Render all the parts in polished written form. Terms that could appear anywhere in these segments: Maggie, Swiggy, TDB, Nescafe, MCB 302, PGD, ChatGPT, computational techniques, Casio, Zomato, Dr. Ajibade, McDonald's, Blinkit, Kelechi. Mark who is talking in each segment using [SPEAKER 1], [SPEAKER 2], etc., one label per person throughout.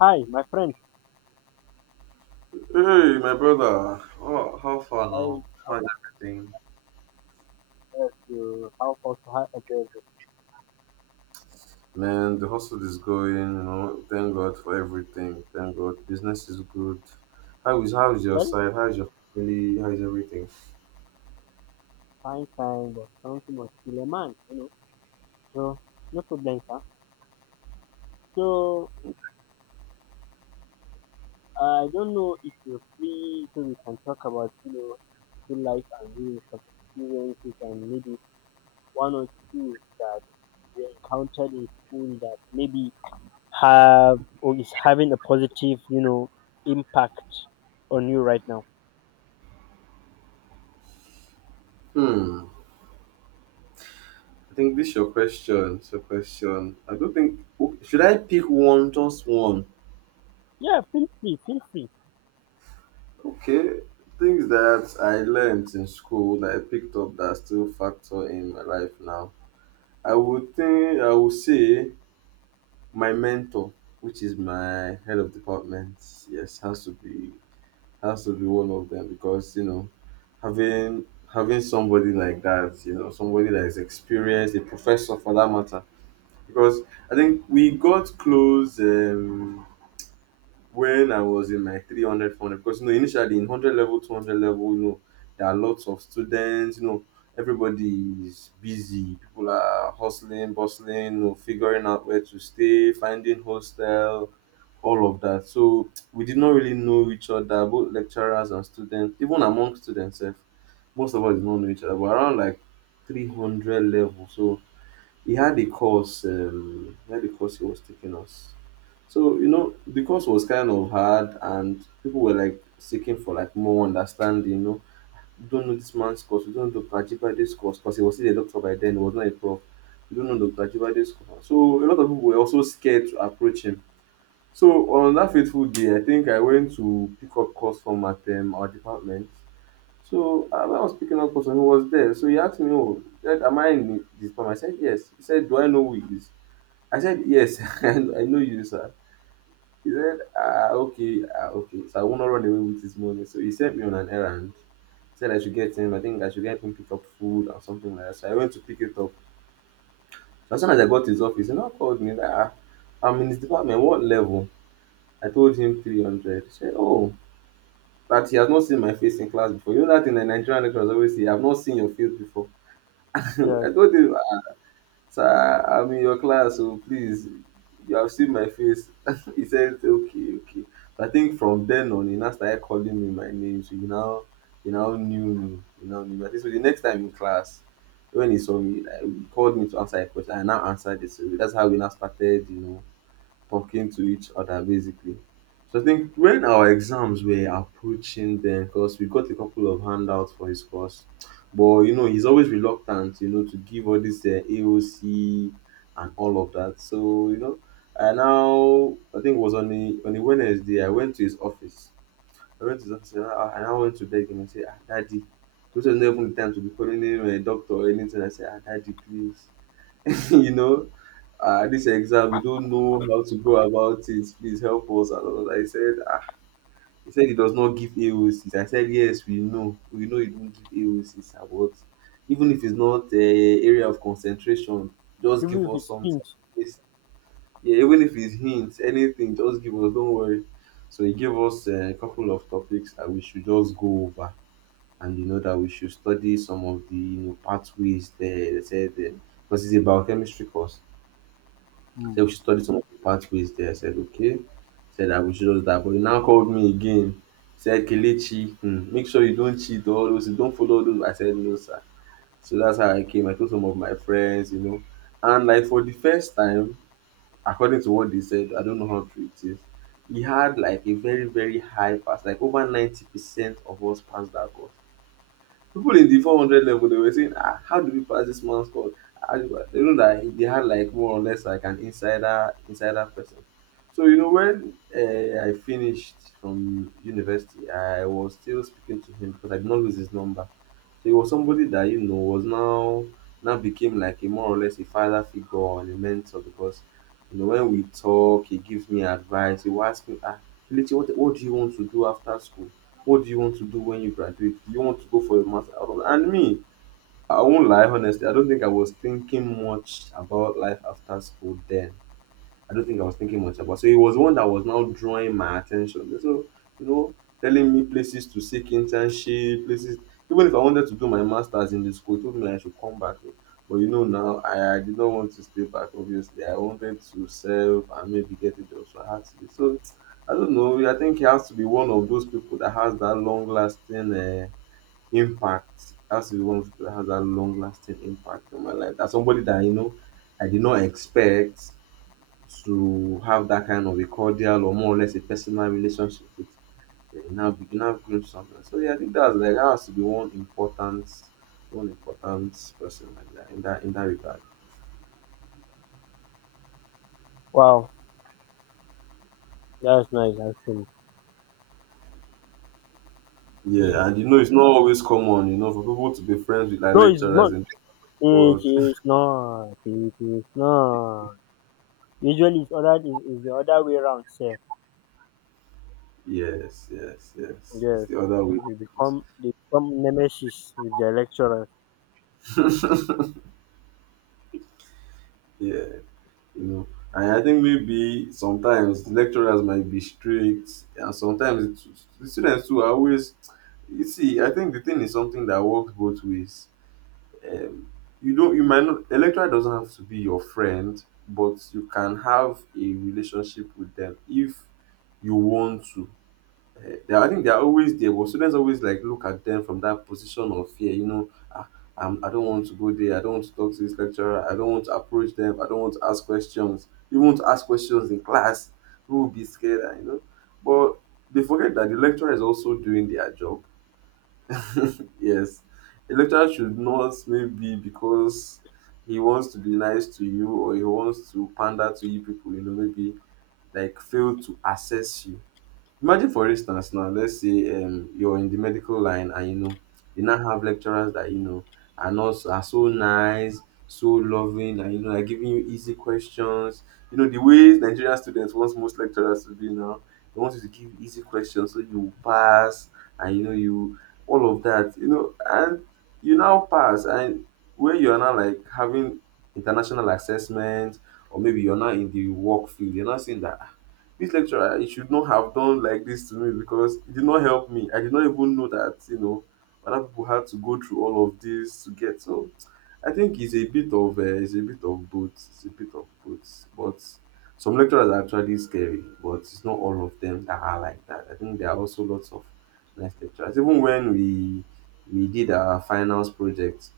[SPEAKER 1] Hi, my friend.
[SPEAKER 2] Hey, my brother. Oh, how far
[SPEAKER 1] I
[SPEAKER 2] now? How's everything?
[SPEAKER 1] observed you how far to have a good with
[SPEAKER 2] Man, the hustle is going, you know. Thank God for everything. Thank God. Business is good. How is your
[SPEAKER 1] well,
[SPEAKER 2] side? How is your family? How is everything?
[SPEAKER 1] fine time, but something must kill a man, you know. So no problem, sir. So I don't know if you're free, so we can talk about school life and real life experiences and maybe one or two that we encountered in school that maybe have or is having a positive impact on you right now.
[SPEAKER 2] Hmm. I think this your question. It's your question. I don't think o- Should I pick one, just one?
[SPEAKER 1] Yeah, feel free, feel free.
[SPEAKER 2] Okay. Things that I learned in school that I picked up that still factor in my life now. I would say my mentor, which is my head of department, yes, has to be one of them because, you know, having having somebody like that, you know, somebody that is experienced, a professor for that matter. Because I think we got close when I was in my 300, 400. Because, you know, initially in 100 level, 200 level, you know, there are lots of students. You know, everybody is busy. People are hustling, bustling, you know, figuring out where to stay, finding hostel, all of that. So we did not really know each other, both lecturers and students. Even among students sef, most of us did not know each other, but around like 300 level. So he had a course. He had a course he was taking us. So, you know, the course was kind of hard and people were like seeking for like more understanding, you know. You don't know this man's course, We don't know Dr. Ajibade's course, because he was still a doctor by then, he was not a prof. We don't know Dr. Ajibade's course. So a lot of people were also scared to approach him, so on that fateful day, I think I went to pick up calls from at our department. So when I was picking up custom, he was there. So he asked me, "Oh, he am I in this department?" I said, "Yes." He said, "Do I know who it is?" I said, "Yes, I know you, sir." He said, "Ah, okay, ah, okay. So I will not run away with his money." So he sent me on an errand. Said I should get him, I think I should get him, pick up food or something like that. So I went to pick it up. So as soon as I got his office, he now called me. Like, ah, I'm in his department. What level? I told him 300. He said, oh, that he has not seen my face in class before. You know that in the Nigerian, lecturers always say, "I've not seen your face before."
[SPEAKER 1] Yeah,
[SPEAKER 2] I told him, sir, I'm in your class, so please, you have seen my face. He said, okay, okay. So I think from then on, he now started calling me my name. So he now knew me. He now knew me. I think so the next time in class, when he saw me, like, he called me to answer a question. I now answered it. So that's how we now started, you know, talking to each other basically. So I think when our exams were approaching then, because we got a couple of handouts for his course, but you know, he's always reluctant, you know, to give all this AOC and all of that. So, you know, I think it was on on the Wednesday, I went to his office. I went to his office and I went to beg him and say, ah, Daddy, this was not even the time to be calling him a doctor or anything. I said, ah, Daddy, please, you know, ah, this exam, we don't know how to go about it. Please help us. And all that. I said, ah, he said he does not give AOCs. I said, yes, we know. We know you don't give AOCs. Ah, but even if it's not area of concentration, just
[SPEAKER 1] even
[SPEAKER 2] give
[SPEAKER 1] if
[SPEAKER 2] us
[SPEAKER 1] it's
[SPEAKER 2] something.
[SPEAKER 1] pinch.
[SPEAKER 2] It's, yeah, even if it's hints, anything, just give us. Don't worry. So he gave us a couple of topics that we should just go over. And you know that we should study some of the, you know, pathways there. They said, because it's a biochemistry course, said we should study some of the pathways there. I said, okay. Said that we should just that. But he now called me again. Said, Kelechi, hmm, make sure you don't cheat all those, you don't follow those. I said, no, sir. So that's how I came. I told some of my friends, you know. And like for the first time, according to what they said, I don't know how true it is, he had like a very, very high pass, like over 90% of us passed that course. People in the 400 level, they were saying, ah, how do we pass this man's call? Ah, you know that they had like more or less like an insider person. So you know when I finished from university, I was still speaking to him because I did not lose his number. So he was somebody that, you know, was now became like a more or less a father figure and a mentor, because, you know, when we talk, he gives me advice. He will ask me, ah, Kelechi, what do you want to do after school? What do you want to do when you graduate? Do you want to go for a master? And me, I won't lie, honestly, I don't think I was thinking much about life after school then. I don't think I was thinking much about. So it was one that was now drawing my attention. So, you know, telling me places to seek internship, places, even if I wanted to do my masters in the school, told me I should come back. But you know now, I did not want to stay back, obviously. I wanted to serve and maybe get a job. So I had to leave. So I don't know. I think he has to be one of those people that has that long lasting impact. Has to be one of those people that has that long lasting impact on my life. That's somebody that, you know, I did not expect to have that kind of a cordial or more or less a personal relationship with, now begin now groom something. So yeah, I think that's like that has to be one important person like that in that regard.
[SPEAKER 1] Wow, that's nice actually.
[SPEAKER 2] Yeah, and you know it's not always common, you know, for people to be friends with like
[SPEAKER 1] No, it's
[SPEAKER 2] lecturers
[SPEAKER 1] not.
[SPEAKER 2] in the
[SPEAKER 1] It
[SPEAKER 2] world.
[SPEAKER 1] is not. It is not. Usually, it's other is the other way around. Sir,
[SPEAKER 2] Yes, yes, yes. It's
[SPEAKER 1] yes,
[SPEAKER 2] the other way.
[SPEAKER 1] they become nemesis with the lecturer.
[SPEAKER 2] Yeah, you know. And I think maybe sometimes lecturers might be strict, and sometimes the students too are always. You see, I think the thing is something that works both ways. Um, you might not. A lecturer doesn't have to be your friend, but you can have a relationship with them if you want to. I think they are always there, but students always like look at them from that position of fear, you know, ah, I don't want to go there, I don't want to talk to this lecturer, I don't want to approach them, I don't want to ask questions. Even want to ask questions in class, people will be scared, and, you know. But they forget that the lecturer is also doing their job. Yes, a lecturer should not, maybe because he wants to be nice to you or he wants to pander to you people, you know, maybe like fail to assess you. Imagine for instance now, let's say you're in the medical line and you know you now have lecturers that you know are not are so nice, so loving, and you know are giving you easy questions. You know the way Nigerian students want most lecturers to be now. They want you to give easy questions so you pass, and you know you, all of that. You know, and you now pass, and when you are now like having international assessment, or maybe you're not in the work field, you're not seeing that, this lecturer he should not have done like this to me because it did not help me. I did not even know that, you know, other people had to go through all of this to get. So I think it's a bit of it's a bit of both. It's a bit of both, but some lecturers are actually scary, but it's not all of them that are like that. I think there are also lots of nice lecturers. Even when we did our finals project,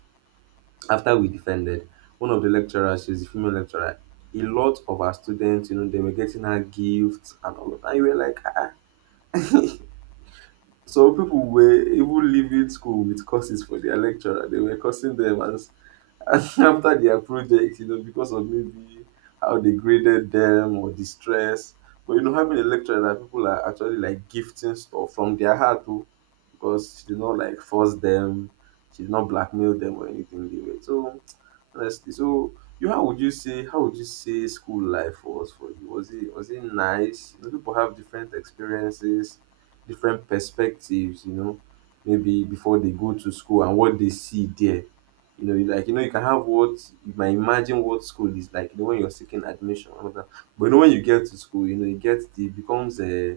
[SPEAKER 2] after we defended, one of the lecturers, she's a female lecturer, a lot of our students, you know, they were getting her gifts and all of that. And you were like, ah. So people were even leaving school with courses for their lecturer. They were cursing them as after their project, you know, because of maybe how they graded them or the stress. But you know, having a lecturer that people are actually like gifting stuff from their heart too, because she did not like force them, she did not blackmail them or anything. They were so. Honestly. So you how would you say how would you say school life was for you? Was it nice? You know, people have different experiences, different perspectives, you know, maybe before they go to school and what they see there. You know, you know, you can have what you might imagine what school is like, you know, when you're seeking admission and all that. But you know when you get to school, you know, it gets it becomes a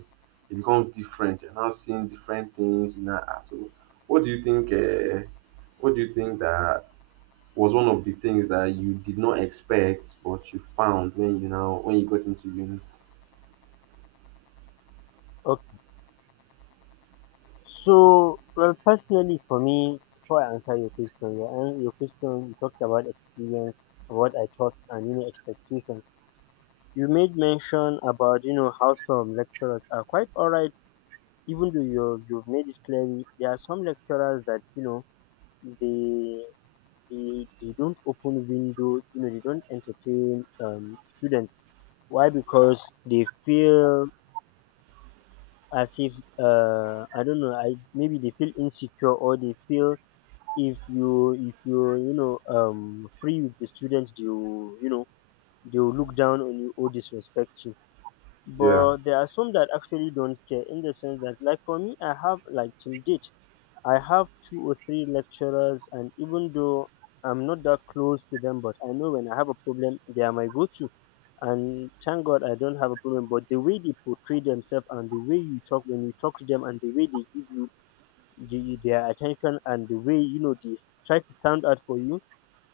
[SPEAKER 2] it becomes different. You're now seeing different things, you know. So what do you think uh, what do you think that was one of the things that you did not expect, but you found when you now when you got into uni?
[SPEAKER 1] Okay. So, well, personally, for me, before I answer your question, your question you talked about experience, what I thought, and expectations. You made mention about how some lecturers are quite alright, even though you you've made it clearly. There are some lecturers that you know they they don't open windows they don't entertain students. Why? Because they feel as if I don't know. I maybe they feel insecure, or they feel if you you know free with the students, they will they will look down on you or disrespect you.
[SPEAKER 2] Yeah,
[SPEAKER 1] But there are some that actually don't care, in the sense that, like for me, I have, like, till date I have 2 or 3 lecturers, and even though I'm not that close to them, but I know when I have a problem, they are my go to. And thank God I don't have a problem. But the way they portray themselves and the way you talk, when you talk to them, and the way they give you their attention and the way, you know, they try to stand out for you,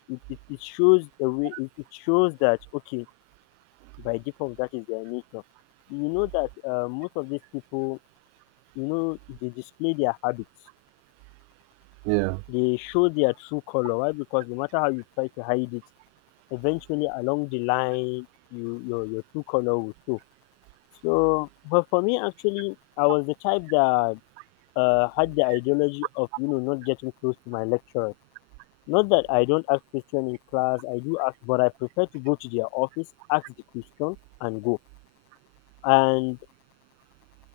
[SPEAKER 1] it shows a way, it shows that, okay, by default, that is their nature. You know that most of these people, you know, they display their habits,
[SPEAKER 2] yeah.
[SPEAKER 1] they show their true color. Why? Because no matter how you try to hide it, eventually along the line, you your true color will show. So, but for me, actually, I was the type that had the ideology of not getting close to my lecturers. Not that I don't ask question in class, I do ask, but I prefer to go to their office, ask the question, and go. And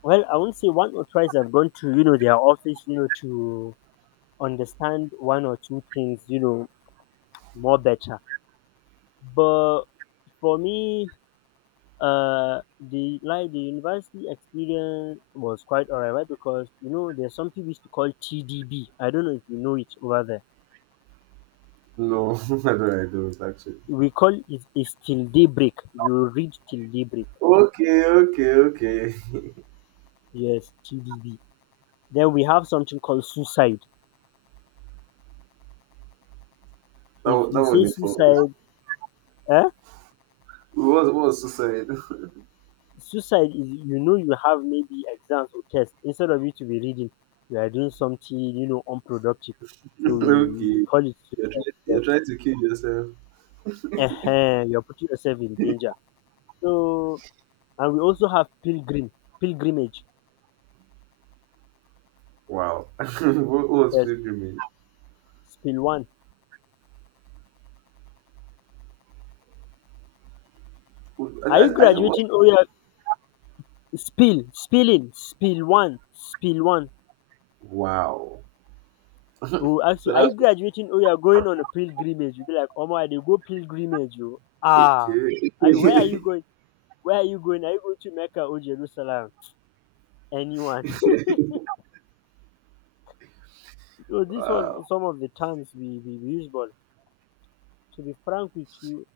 [SPEAKER 1] well, I won't say one or twice I've gone to their office, you know, to understand one or two things, you know, more better. But for me, the like the university experience was quite alright, right? Because you know there's something we used to call TDB. I don't know if you know it over there.
[SPEAKER 2] No, I don't. I don't actually.
[SPEAKER 1] We call it is till daybreak. You read till daybreak.
[SPEAKER 2] Okay, okay, okay.
[SPEAKER 1] Yes, TDB. Then we have something called suicide. If you
[SPEAKER 2] That
[SPEAKER 1] say
[SPEAKER 2] wasn't it for.
[SPEAKER 1] suicide, eh?
[SPEAKER 2] What was suicide?
[SPEAKER 1] Suicide is you know you have maybe exams or tests, instead of you to be reading, you are doing something, you know, unproductive. So we
[SPEAKER 2] Okay,
[SPEAKER 1] call it suicide. Yes.
[SPEAKER 2] you're trying to kill yourself.
[SPEAKER 1] Ehen, you're putting yourself in danger. So, and we also have pilgrim, pilgrimage.
[SPEAKER 2] Wow. What was
[SPEAKER 1] Yes,
[SPEAKER 2] pilgrimage?
[SPEAKER 1] spill one.
[SPEAKER 2] I
[SPEAKER 1] Are you
[SPEAKER 2] I, I don't what.
[SPEAKER 1] graduating? Oh yeah, spill one, spill one.
[SPEAKER 2] Wow.
[SPEAKER 1] We will ask
[SPEAKER 2] So
[SPEAKER 1] you, are you
[SPEAKER 2] that's
[SPEAKER 1] graduating? Oh, you are going on a pilgrimage. You'll be like, oh my, they go pilgrimage. You ah,
[SPEAKER 2] okay.
[SPEAKER 1] I, where are you going? Where are you going? Are you going to Mecca or Jerusalem? Anyone? So this
[SPEAKER 2] wow.
[SPEAKER 1] was some of the terms we used, but to be frank with you,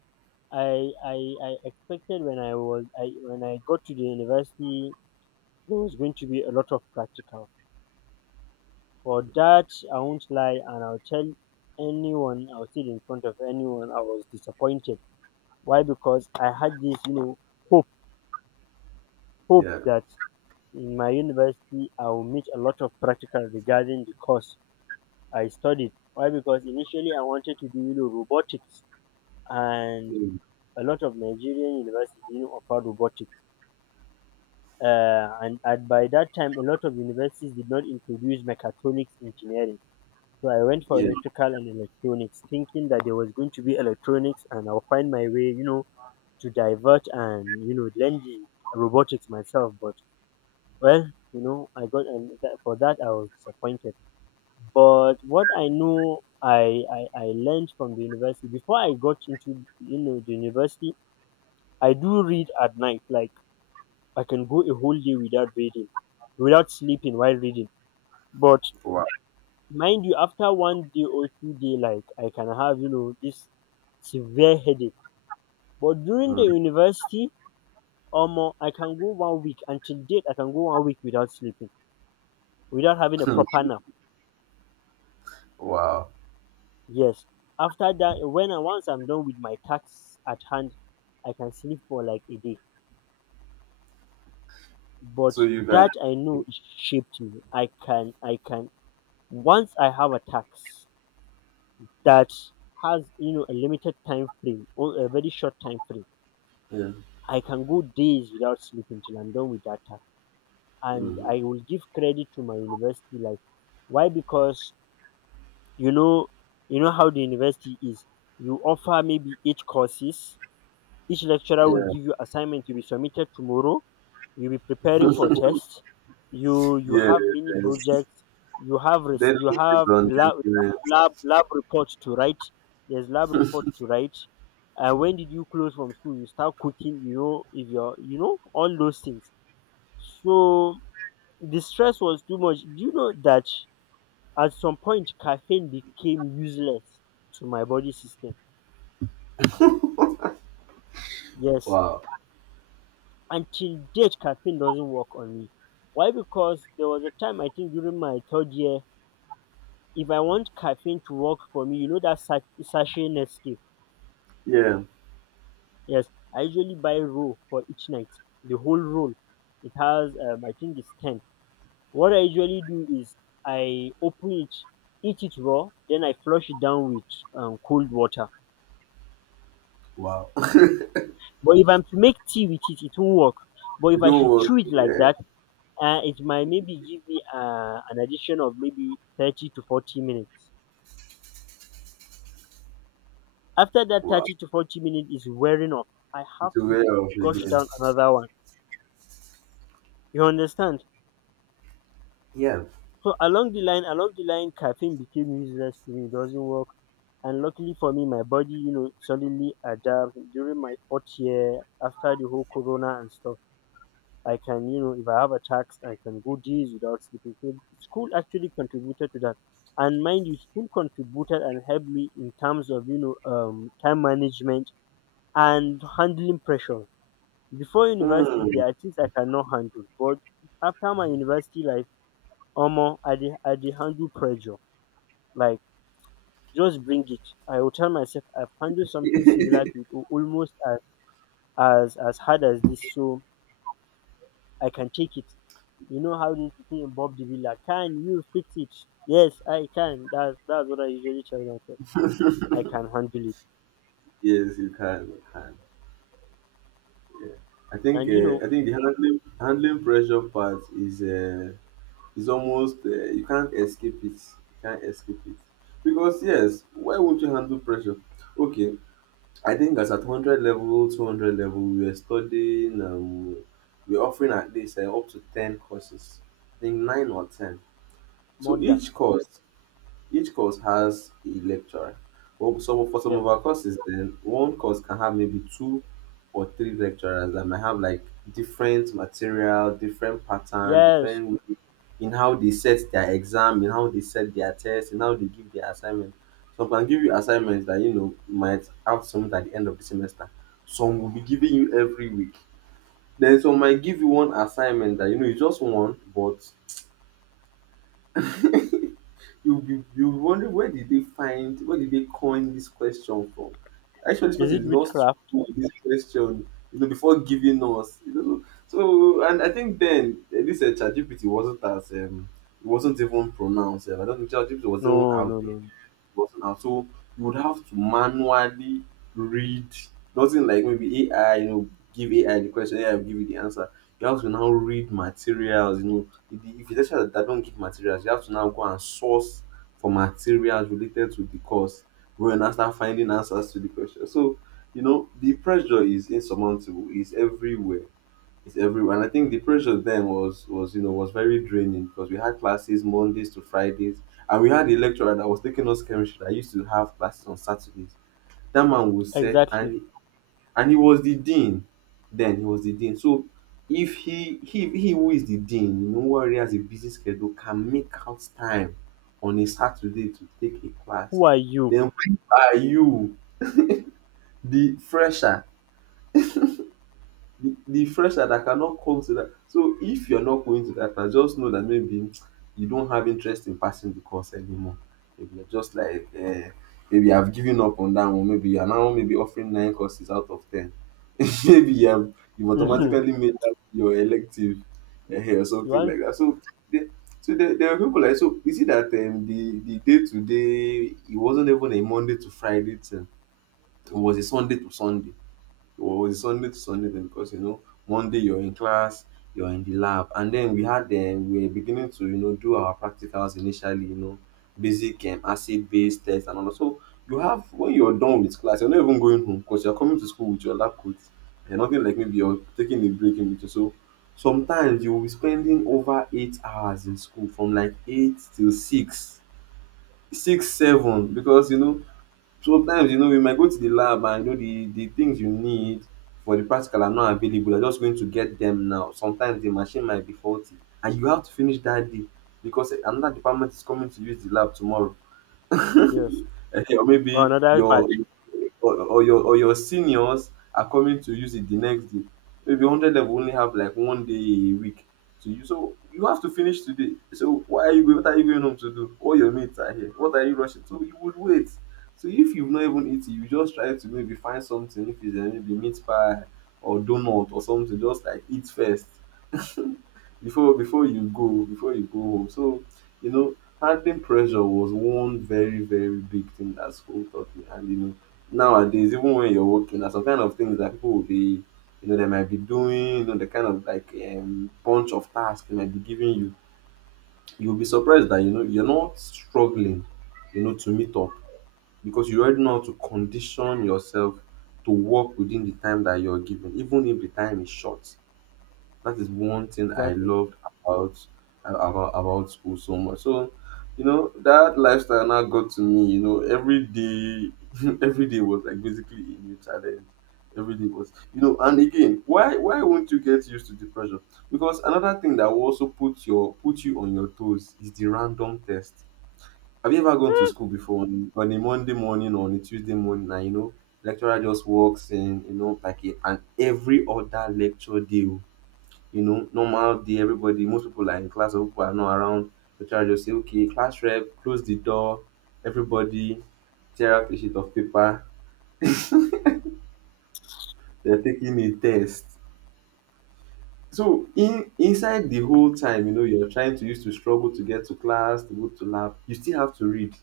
[SPEAKER 1] I expected when I was I when I got to the university there was going to be a lot of practical. For that I won't lie, and I'll tell anyone, I'll sit in front of anyone, I was disappointed. Why? Because I had this, you know, hope hope
[SPEAKER 2] Yeah.
[SPEAKER 1] that in my university I will meet a lot of practical regarding the course I studied. Why? Because initially I wanted to do, you know, robotics, and
[SPEAKER 2] Mm.
[SPEAKER 1] a lot of Nigerian universities, you know, offer robotics, and by that time a lot of universities did not introduce mechatronics engineering, so I went for
[SPEAKER 2] Yeah.
[SPEAKER 1] electrical and electronics, thinking that there was going to be electronics and I'll find my way, you know, to divert and you know learn the robotics myself. But well, you know, I got and that, for that I was disappointed. But what I know I learned from the university before I got into you know the university, I do read at night. Like, I can go a whole day without reading, without sleeping while reading. But
[SPEAKER 2] Wow.
[SPEAKER 1] mind you, after one day or two-day, like I can have you know this severe headache. But during the
[SPEAKER 2] Mm.
[SPEAKER 1] university, or more, I can go one week until date. I can go one week without sleeping, without having a proper nap.
[SPEAKER 2] wow.
[SPEAKER 1] Yes. After that, when I once I'm done with my tasks at hand, I can sleep for like a day.
[SPEAKER 2] So
[SPEAKER 1] But
[SPEAKER 2] you guys.
[SPEAKER 1] that I know it shaped me. I can, I can. Once I have a task that has you know a limited time frame or a very short time frame,
[SPEAKER 2] Yeah.
[SPEAKER 1] I can go days without sleeping till I'm done with that task. And
[SPEAKER 2] Mhm.
[SPEAKER 1] I will give credit to my university life. Why? Because you know how the university is. You offer maybe 8 courses, each lecturer will
[SPEAKER 2] Yeah,
[SPEAKER 1] give you assignment to be submitted tomorrow. You'll be preparing for tests. You
[SPEAKER 2] yeah,
[SPEAKER 1] have many
[SPEAKER 2] yes.
[SPEAKER 1] projects. You have you
[SPEAKER 2] Dedicated
[SPEAKER 1] have
[SPEAKER 2] on
[SPEAKER 1] lab
[SPEAKER 2] deadline.
[SPEAKER 1] lab report to write. There's lab report to write. And when did you close from school? You start cooking. You know if you're you know all those things. So the stress was too much. Do you know that at some point caffeine became useless to my body system? Yes,
[SPEAKER 2] Wow.
[SPEAKER 1] until date, caffeine doesn't work on me. Why? Because there was a time, I think during my 3rd year, if I want caffeine to work for me, you know that sachet Nescafe?
[SPEAKER 2] Yeah,
[SPEAKER 1] Yes, I usually buy roll for each night, the whole roll. It has, I think it's 10. What I usually do is I open it, eat it raw, then I flush it down with cold water.
[SPEAKER 2] wow.
[SPEAKER 1] But if I'm to make tea with it, it won't work. But
[SPEAKER 2] You
[SPEAKER 1] if I
[SPEAKER 2] don't
[SPEAKER 1] should
[SPEAKER 2] work.
[SPEAKER 1] chew it like
[SPEAKER 2] Yeah,
[SPEAKER 1] that, it might maybe give me an addition of maybe 30 to 40 minutes. After that
[SPEAKER 2] wow.
[SPEAKER 1] 30 to 40 minutes is wearing off, I have
[SPEAKER 2] It's a
[SPEAKER 1] to
[SPEAKER 2] way of
[SPEAKER 1] gush
[SPEAKER 2] again.
[SPEAKER 1] down another one. You understand?
[SPEAKER 2] Yeah.
[SPEAKER 1] So along the line, caffeine became useless to me. It doesn't work. And luckily for me, my body, you know, suddenly adapts during my 4th year after the whole corona and stuff. I can, you know, if I have a task, I can go days without sleeping. So school actually contributed to that. And mind you, school contributed and helped me in terms of, you know, time management and handling pressure. Before university,
[SPEAKER 2] Mm.
[SPEAKER 1] there are things I cannot handle. But after my university life, Omo, I did handle pressure. Like, just bring it. I will tell myself I've handled something similar to it, almost as hard as this, so I can take it. You know how this thing in Bob the Villa. Can you fix it? Yes, I can. That's what I usually tell myself. I can handle it.
[SPEAKER 2] Yes, you can. You can.
[SPEAKER 1] And you know,
[SPEAKER 2] I think the handling pressure part is almost you can't escape it. You can't escape it because yes, why won't you handle pressure? Okay, I think as at 100 level, 200 level, we were studying, we are offering at least up to 10 courses, I think 9 or 10.
[SPEAKER 1] more
[SPEAKER 2] So
[SPEAKER 1] than
[SPEAKER 2] each course has a lecturer. Well, so for some
[SPEAKER 1] yes.
[SPEAKER 2] of our courses, then one course can have maybe two or three lecturers that might have like different material, different pattern,
[SPEAKER 1] Yes.
[SPEAKER 2] different way in how they set their exam, in how they set their test, in how they give their assignment. Some can give you assignments that you know might have some at the end of the semester. Some will be giving you every week. Then some might give you one assignment that you know you just want, but you'll be wondering where did they coin this question from? Actually, this
[SPEAKER 1] Is
[SPEAKER 2] person
[SPEAKER 1] it
[SPEAKER 2] did not
[SPEAKER 1] witchcraft?
[SPEAKER 2] struggle with this question, you know, before giving us. You know? So, and I think then this ChatGPT wasn't as it wasn't even pronounced. I don't think ChatGPT was even
[SPEAKER 1] No,
[SPEAKER 2] out
[SPEAKER 1] no,
[SPEAKER 2] there
[SPEAKER 1] no. no.
[SPEAKER 2] books now. So you would have to manually read, nothing like maybe AI, you know, give AI the question, AI will give you the answer. You have to now read materials, you know. If the lecturer that don't give materials, you have to now go and source for materials related to the course. Go and now start finding answers to the question. So, you know, the pressure is insurmountable, is everywhere it's everywhere. And I think the pressure then was you know was very draining because we had classes Mondays to Fridays, and we had a lecturer that was taking us chemistry that used to have classes on Saturdays. That man would set
[SPEAKER 1] Exactly.
[SPEAKER 2] and he was the dean. Then he was the dean. So if he who is the dean, you know, who already has a busy schedule, can make out time on a Saturday to take a class,
[SPEAKER 1] Who are you?
[SPEAKER 2] then where are you, the fresher the fresher that cannot come to that. So if you're not going to that class, just know that maybe you don't have interest in passing the course anymore. Maybe you're just like maybe I've given up on that one. Maybe you're now maybe offering nine courses out of ten. Maybe you have you automatically made that your elective or
[SPEAKER 1] you
[SPEAKER 2] something
[SPEAKER 1] want
[SPEAKER 2] like that. So there, there are people like so. You see that the day to day it wasn't even a Monday to Friday thing. It was a Sunday to Sunday or it's Sunday to Sunday then because you know Monday you're in class, you're in the lab, and then we had them we were beginning to you know do our practicals initially, you know, basic acid base test and all that. So you have when you're done with class, you're not even going home because you're coming to school with your lab coat. And nothing like maybe you're taking a break in between. So sometimes you will be spending over 8 hours in school from like 8 till 6, 6, 7 because you know sometimes you know you might go to the lab and you know the things you need for the practical are not available. You're just going to get them now. Sometimes the machine might be faulty and you have to finish that day because another department is coming to use the lab tomorrow. Or
[SPEAKER 1] yes. Oh,
[SPEAKER 2] maybe
[SPEAKER 1] another
[SPEAKER 2] your
[SPEAKER 1] batch.
[SPEAKER 2] or your seniors are coming to use it the next day. Maybe 100 level only have like one day a week to use. So you have to finish today. So why are you what are you going home to do? All your mates are here. What are you rushing? So you would wait. So if you've not even eaten, you just try to maybe find something. If it's maybe meat pie or donut or something, just like eat first before you go home. So you know, handling pressure was one very big thing that school taught me. And you know, nowadays even when you're working, there's some kind of things that people will be, you know, they might be doing, you know, the kind of like bunch of tasks they might be giving you. You'll be surprised that you know you're not struggling, you know, to meet up because you already know how to condition yourself to work within the time that you're given, even if the time is short. That is one thing I
[SPEAKER 1] Exactly.
[SPEAKER 2] loved about about school so much. So, you know, that lifestyle now got to me. You know, every day, every day was like basically a new challenge. Every day was, you know, and again, why won't you get used to the pressure? Because another thing that will also put you on your toes is the random test. Have you ever gone to school before on a Monday morning or on a Tuesday morning? And you know, lecturer just walks in, you know, like a, and every other lecture day oh? You know, normal day, everybody, most people are in class, some people are not around. The teacher will just say, okay, class rep, close the door, everybody tear out a sheet of paper, they're taking a test. So in inside the whole time, you know, you're trying to use to struggle to get to class, to go to lab, you still have to read.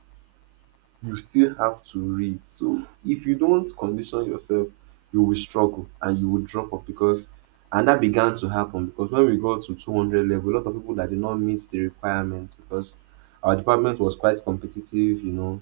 [SPEAKER 2] You still have to read. So if you don't condition yourself, you will struggle and you will drop off because and that began to happen because when we got to 200 level, a lot of people that did not meet the requirements because our department was quite competitive, you know.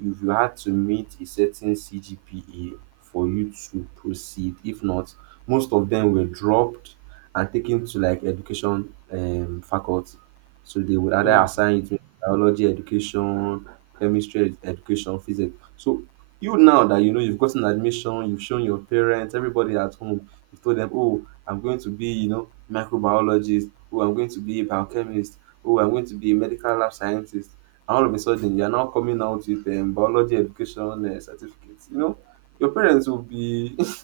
[SPEAKER 2] If you had to meet a certain CGPA for you to proceed, if not, most of them were dropped and taken to like education faculty. So they would either
[SPEAKER 1] Mm.
[SPEAKER 2] assign you to biology education, chemistry, education, physics. So you now that you know you've gotten admission, you've shown your parents, everybody at home, you've told them, oh, I'm going to be, you know, microbiologist, oh, I'm going to be a biochemist, oh, I'm going to be a medical lab scientist. And all of a sudden, you're now coming out with biology education certificates. You know, your parents will be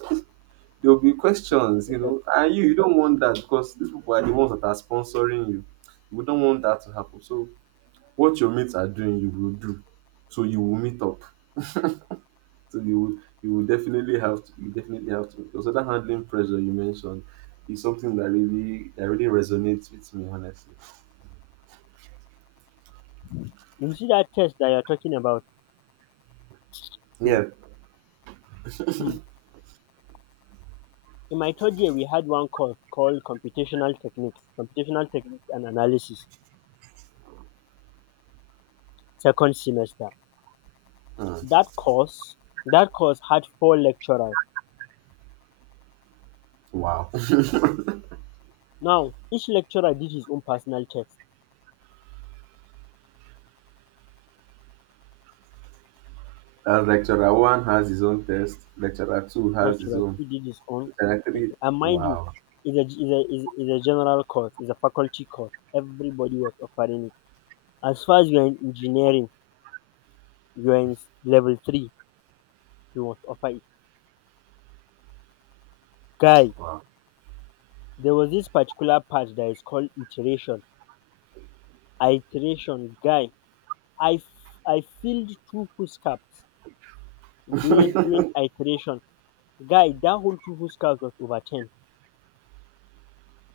[SPEAKER 2] there will be questions, you know, and you don't want that because these people are the ones that are sponsoring you. We don't want that to happen. So what your mates are doing you will do, so you will meet up, so you will definitely have to because that handling pressure you mentioned is something that really that really resonates with me, honestly.
[SPEAKER 1] You see that test that you're talking about? Hmm.
[SPEAKER 2] Yeah.
[SPEAKER 1] Hmm. In my 3rd year, we had one course called computational techniques and analysis, second semester.
[SPEAKER 2] Mm.
[SPEAKER 1] That course that course had 4 lecturers.
[SPEAKER 2] Wow.
[SPEAKER 1] Now, each lecturer did his own personal text.
[SPEAKER 2] As lecturer one has his own test, lecturer two has his
[SPEAKER 1] Lecturer
[SPEAKER 2] own,
[SPEAKER 1] 2 did his own
[SPEAKER 2] lecturer three.
[SPEAKER 1] lecture. And mind you,
[SPEAKER 2] Wow.
[SPEAKER 1] it's a, it's a general course, it's a faculty course. Everybody was offering it. As far as you're in engineering, you're in level 3, you must offer it. Guy,
[SPEAKER 2] Wow.
[SPEAKER 1] there was this particular part that is called iteration. Iteration, guy. I filled two full caps during, during iteration. Guy, that whole two full caps was over 10.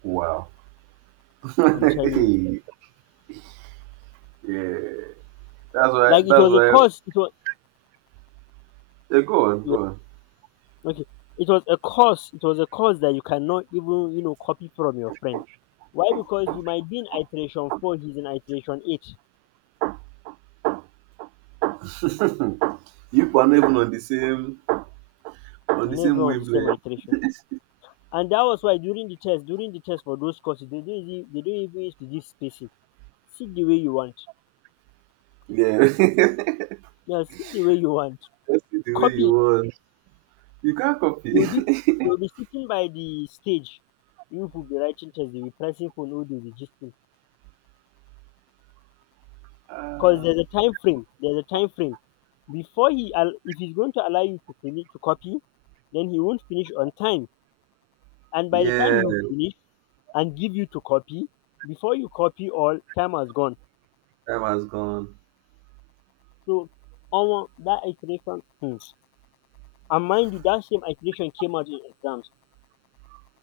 [SPEAKER 2] Wow.
[SPEAKER 1] I'm telling you.
[SPEAKER 2] Yeah, that's why,
[SPEAKER 1] Like it was a course. It was
[SPEAKER 2] yeah, go on,
[SPEAKER 1] yeah, okay. It was a course that you cannot even you know copy from your friend. Why? Because you might be in iteration 4, he's in iteration 8,
[SPEAKER 2] you people are not even on the same,
[SPEAKER 1] and everyone on the same
[SPEAKER 2] wavelength.
[SPEAKER 1] iteration. And that was why during the test for those courses, they don't even use to give spacing. Sit the way you want.
[SPEAKER 2] Yeah.
[SPEAKER 1] Yeah, sit the way you want.
[SPEAKER 2] Just do the way you
[SPEAKER 1] Copy.
[SPEAKER 2] want. You can't copy.
[SPEAKER 1] You'll be you'll be sitting by the stage. You will be writing test. You'll be pressing phone. Oh, they'll be gisting. Because
[SPEAKER 2] Ah,
[SPEAKER 1] there's a time frame if he's going to allow you to finish to copy, then he won't finish on time, and by the time
[SPEAKER 2] yeah,
[SPEAKER 1] you finish and give you to copy, before you copy all time has gone.
[SPEAKER 2] time has gone.
[SPEAKER 1] So almost that iteration. Hmm. And mind you, that same iteration came out in exams.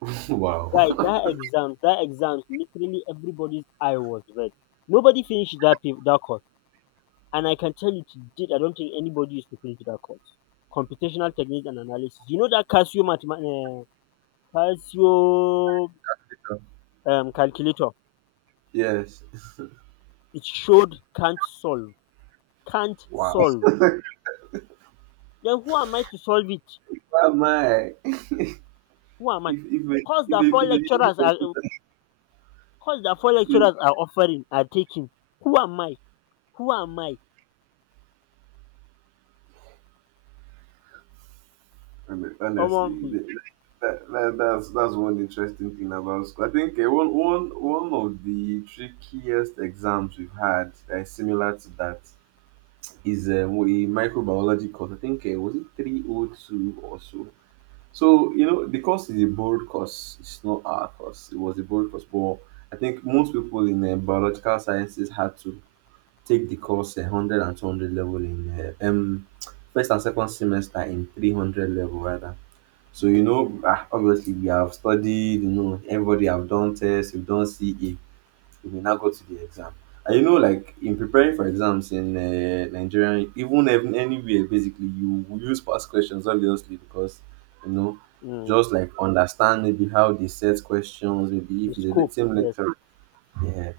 [SPEAKER 1] Guy,
[SPEAKER 2] Wow.
[SPEAKER 1] that exams, literally everybody's eye was red. Nobody finished that paper, that course. And I can tell you, to date, I don't think anybody is preparing to that course. Computational techniques and analysis. You know that Casio calculator.
[SPEAKER 2] Yes.
[SPEAKER 1] It showed can't solve. Can't
[SPEAKER 2] Wow.
[SPEAKER 1] solve. Then who am I to solve it?
[SPEAKER 2] Why am I?
[SPEAKER 1] Who am I?
[SPEAKER 2] If a,
[SPEAKER 1] Cause
[SPEAKER 2] if a,
[SPEAKER 1] the
[SPEAKER 2] if
[SPEAKER 1] four
[SPEAKER 2] a using
[SPEAKER 1] lecturers are
[SPEAKER 2] computer,
[SPEAKER 1] Cause the four
[SPEAKER 2] if-
[SPEAKER 1] lecturers are offering are taking. Who am I? Who am I?
[SPEAKER 2] I mean,
[SPEAKER 1] Um,
[SPEAKER 2] honestly,
[SPEAKER 1] hmm,
[SPEAKER 2] that's one interesting thing about school. I think one of the trickiest exams we've had that is similar to that is a microbiology course. I think was it three o two or so. So, you know, the course is a bold course. It's not our course. It was a bold course, but I think most people in biological sciences had to take the course 100 and 200 level in first and second semester in 300 level rather. So, you know, ah, obviously we have studied, you know, everybody have done tests, we've done CA, you may now go to the exam. And you know, like in preparing for exams in Nigerian, even if anywhere, basically, you will use past questions, obviously, because you know,
[SPEAKER 1] hmm,
[SPEAKER 2] just like understand maybe how they set questions, maybe
[SPEAKER 1] the
[SPEAKER 2] if it's the
[SPEAKER 1] scope.
[SPEAKER 2] same
[SPEAKER 1] Yes,
[SPEAKER 2] lecture, yeah,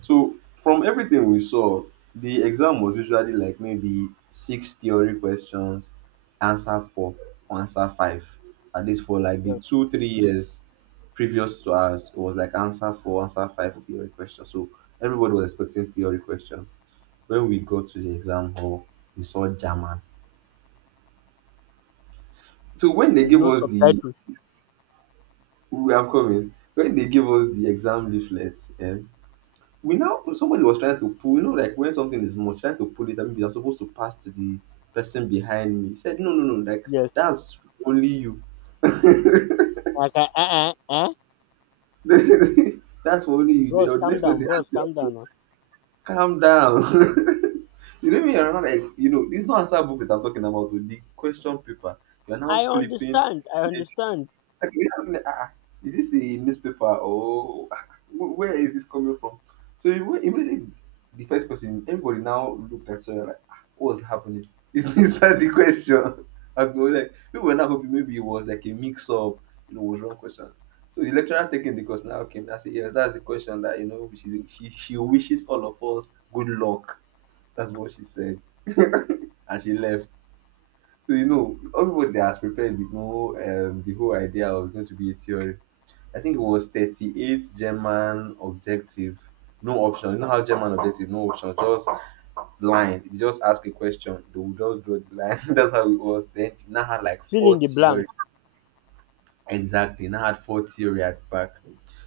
[SPEAKER 2] so from everything we saw, the exam was usually like maybe six theory questions, answer four or answer five. At least for like the
[SPEAKER 1] yes.
[SPEAKER 2] two, 3 years previous to us, it was like answer four, answer five theory questions. So everybody was expecting theory question. When we got to the exam hall, we saw German. So when they
[SPEAKER 1] With
[SPEAKER 2] gave
[SPEAKER 1] no
[SPEAKER 2] us the
[SPEAKER 1] subtitles.
[SPEAKER 2] we are coming, when they gave us the exam leaflet, eh, we now somebody was trying to pull, you know, like when something is much trying to pull it that maybe I'm supposed to pass to the person behind me, he said no, no, no, like
[SPEAKER 1] Yes.
[SPEAKER 2] that's for only you.
[SPEAKER 1] Like, uh, uh, uh,
[SPEAKER 2] That's for only you,
[SPEAKER 1] bros,
[SPEAKER 2] the
[SPEAKER 1] calm
[SPEAKER 2] next
[SPEAKER 1] down,
[SPEAKER 2] person has
[SPEAKER 1] bros, calm
[SPEAKER 2] to
[SPEAKER 1] down, huh?
[SPEAKER 2] calm down. You know me, you're not like, you know it's not answer book that I'm talking about, oh, the question paper you're now
[SPEAKER 1] I
[SPEAKER 2] flipping.
[SPEAKER 1] understand. I understand.
[SPEAKER 2] Like, you have like, ah, ah, is this a newspaper, or ah, where is this coming from? So when immediately the first person, everybody now looked at each other like, ah, what's happening? Is this that the question? I've been like, people were now hoping maybe it was like a mix up, you know, was wrong question. So the lecturer taking the course now came and said, yes, that's the question that, you know, she wishes all of us good luck. That's what she said. And she left. So you know, everybody has prepared with no the whole idea was going to be a theory. I think it was 38 German objective, no option. You know how German objective, no option, just line. They just ask a question, they will just draw the line. That's how it was. Then she now had like
[SPEAKER 1] Fill in
[SPEAKER 2] four
[SPEAKER 1] the
[SPEAKER 2] theory.
[SPEAKER 1] blank
[SPEAKER 2] Exactly, now had four theory at back.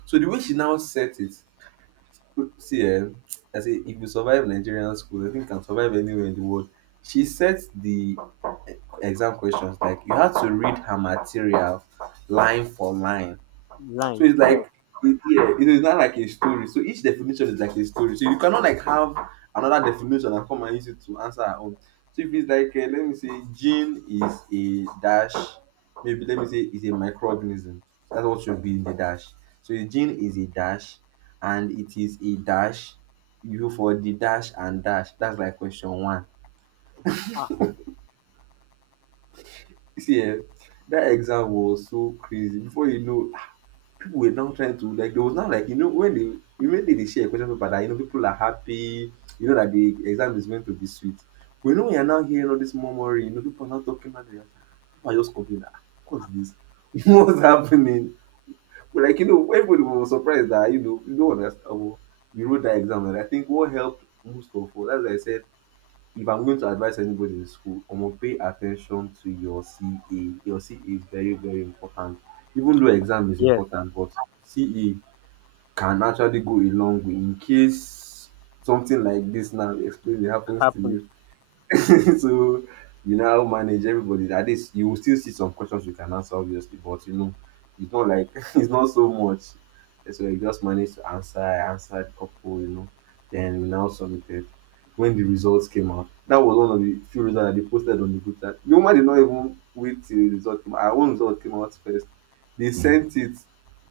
[SPEAKER 2] So the way she now set it, see, eh, I say if you survive Nigerian school, I think you can survive anywhere in the world. She sets the eh, exam questions like you had to read her material line for line, so
[SPEAKER 1] line.
[SPEAKER 2] it's
[SPEAKER 1] Yes.
[SPEAKER 2] like it, yeah, it is not like a story. So each definition is like a story. So you cannot like have another definition and come and use it to answer our own. So if it's like let me say gene is a dash, maybe let me say is a microorganism. That's what should be in the dash. So a gene is a dash, and it is a dash. You go for the dash and dash. That's like question one.
[SPEAKER 1] Ah,
[SPEAKER 2] See, eh, that exam was so crazy. Before you know, people were now trying to like there was now like, you know, when they immediately they share a question paper that, you know, people are happy, you know that the exam is going to be sweet. We know we are now hearing all this murmuring, you know, people are now talking about it. I just complain, ah, what's this? What's happening? But like, you know, everybody was surprised that, you know, you don't understand. Oh, we wrote that exam, and I think what helped most of all, as I said, if I'm going to advise anybody in school, I'm gonna pay attention to your CA. Your CA is very, very important. Even though exam is
[SPEAKER 1] yes.
[SPEAKER 2] important, but CA can actually go a long way in case something like dis now explain dey happens to
[SPEAKER 1] Happened.
[SPEAKER 2] you. So you now manage everybody. At least you will still see some questions you can answer, obviously, but you know, it's not like it's not so much. So you just managed to answer, I answered a couple, you know. Then we now submitted. When the results came out, that was one of the few results that they posted on the group chat. The woman did not even wait till the result came out. Our own result came out first. They sent it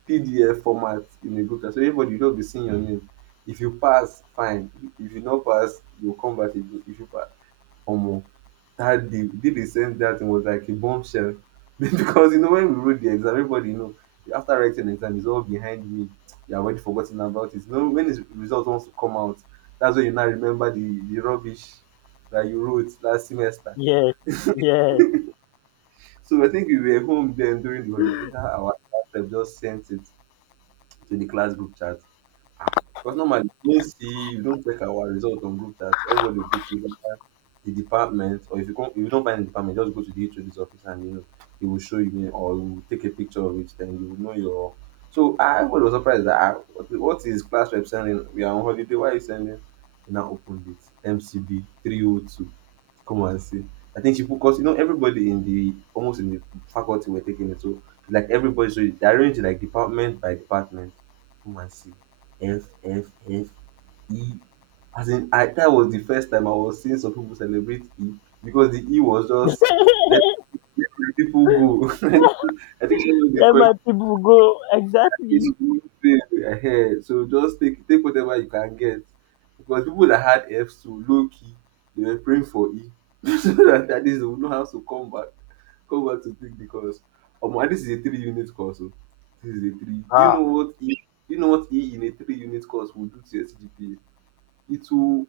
[SPEAKER 2] PDF format in the group chat. So everybody will just be seeing your name. If you pass, fine. If you not pass, you'll come back again. If you pass, or more, that day we did, the day they sent that thing was like a bombshell because you know when we wrote the exam, everybody, you know, after writing the exam is all behind me, you have already forgotten about it. You know when the result wants to come out, that's when you now remember the rubbish that you wrote last semester.
[SPEAKER 1] Yes. Yes.
[SPEAKER 2] So I think we were home then during the holiday, that's how our class rep just sent it to the class group chat. Ah, because normally you don't see, you don't check our result on group chat, everybody will go through the department, or if you can't, if you don't find the department, just go to the HOD's office and you know he will show you, or he will take a picture of it, then you will know your, so I was surprised that ah, what is class rep sending, we are on holiday, why are you sending? You now opened it, MCB 302. Come and see. I think she put cause, you know, everybody in the almost in the faculty were taking it. So like everybody, so they arranged it like department by department. Come and see. F F F E. As in, I that was the first time I was seeing some people celebrate E because the E was just let people go. I think that's what they
[SPEAKER 1] Let
[SPEAKER 2] call
[SPEAKER 1] my people go.
[SPEAKER 2] it's
[SPEAKER 1] Exactly.
[SPEAKER 2] good pay. So just take whatever you can get. Because people that had Fs too low key, they were praying for E. So that at least they will know how to come back. Come back to take the course. Omo, and this is a three unit course. Oh. This is a three. Do you
[SPEAKER 1] Ah,
[SPEAKER 2] know what E, do you know what E in a three unit course will do to your CGPA? It will,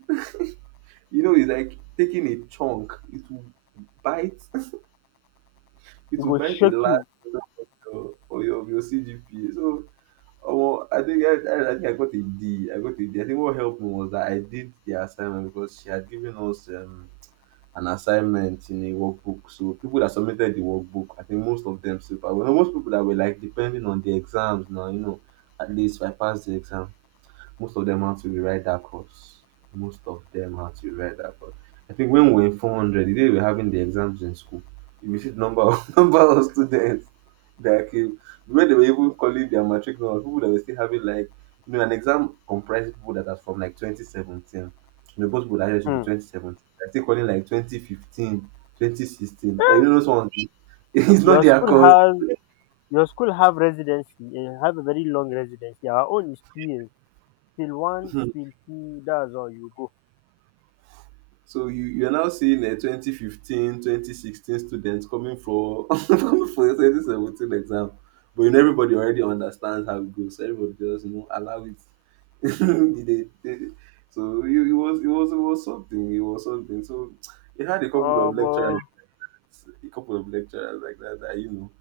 [SPEAKER 2] you know, it's like taking a chunk. It will bite
[SPEAKER 1] it
[SPEAKER 2] it will
[SPEAKER 1] will
[SPEAKER 2] bite a
[SPEAKER 1] shock
[SPEAKER 2] last
[SPEAKER 1] you.
[SPEAKER 2] of, your CGPA. So Oh, I think I think I got a D. I got a D. I think what helped me was that I did the assignment because she had given us an assignment in a workbook. So people that submitted the workbook, I think most of them super well. Most people that were like depending on the exams now, you know, at least I passed the exam, most of them had to rewrite that course. Most of them had to rewrite that course. I think when we were in 400, the day we were having the exams in school, you will see the number of, number of students that came. When they were even calling their matric number, people that were still having like, you know, an exam comprised people that are from like 2017. You know, both people that should be
[SPEAKER 1] Hmm.
[SPEAKER 2] 2017. They're still calling like 2015, 2016. 2016. Like, you know, those ones, it's not
[SPEAKER 1] Your
[SPEAKER 2] their
[SPEAKER 1] school
[SPEAKER 2] cause.
[SPEAKER 1] has your school have residency. Have a very long residency. Our own is 2 years. Still one, still two. That's all you go.
[SPEAKER 2] So you you're now seeing a 2015 2016 students coming for coming for a 2017 exam. But you know everybody already understands how it goes. So everybody just you know allow it. They- they- they- so it was it was it was something. It was something. So it had a couple of
[SPEAKER 1] Um, uh,
[SPEAKER 2] lecturers, like that that you know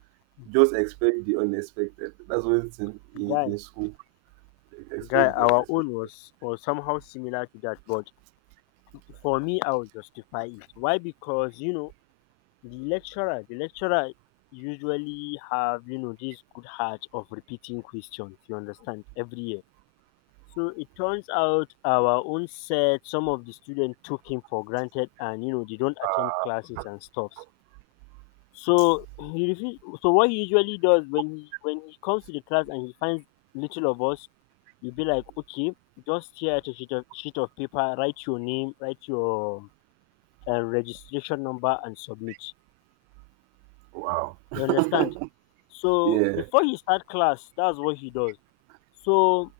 [SPEAKER 2] just expect the unexpected. That's one thing
[SPEAKER 1] guy,
[SPEAKER 2] in school.
[SPEAKER 1] guy.
[SPEAKER 2] Expect the
[SPEAKER 1] Our own
[SPEAKER 2] unexpected.
[SPEAKER 1] was somehow similar to that, but for me, I will justify it. Why? Because you know the lecturer usually have, you know, this good heart of repeating questions, you understand, every year. So it turns out our own set, some of the students took him for granted and, you know, they don't attend classes and stuffs. So he refuse, so what he usually does when he comes to the class and he finds little of us, you'll be like, okay, just here at a sheet of paper, write your name, write your registration number and submit.
[SPEAKER 2] Wow.
[SPEAKER 1] You understand? So
[SPEAKER 2] Yeah.
[SPEAKER 1] before he start class, that's what he does. So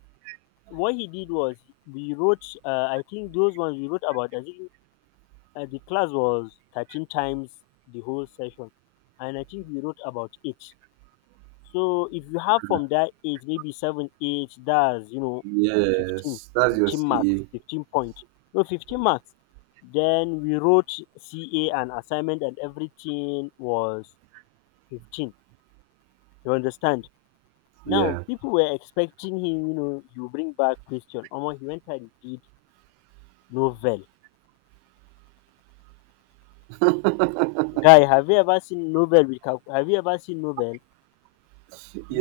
[SPEAKER 1] what he did was we wrote. I think those ones we wrote about. I think the class was 13 times the whole session, and I think we wrote about eight. So if you have from that eight, maybe seven, eight, that's you know, 15,
[SPEAKER 2] Yes. That's your
[SPEAKER 1] 15 marks,
[SPEAKER 2] CA.
[SPEAKER 1] fifteen point, no, 15 marks. Then we wrote CA and assignment and everything was 15. You understand? Now
[SPEAKER 2] Yeah.
[SPEAKER 1] people were expecting him, you know, you bring back Christian. Omo, he went and did novel. Guy, have you ever seen have you ever seen novel?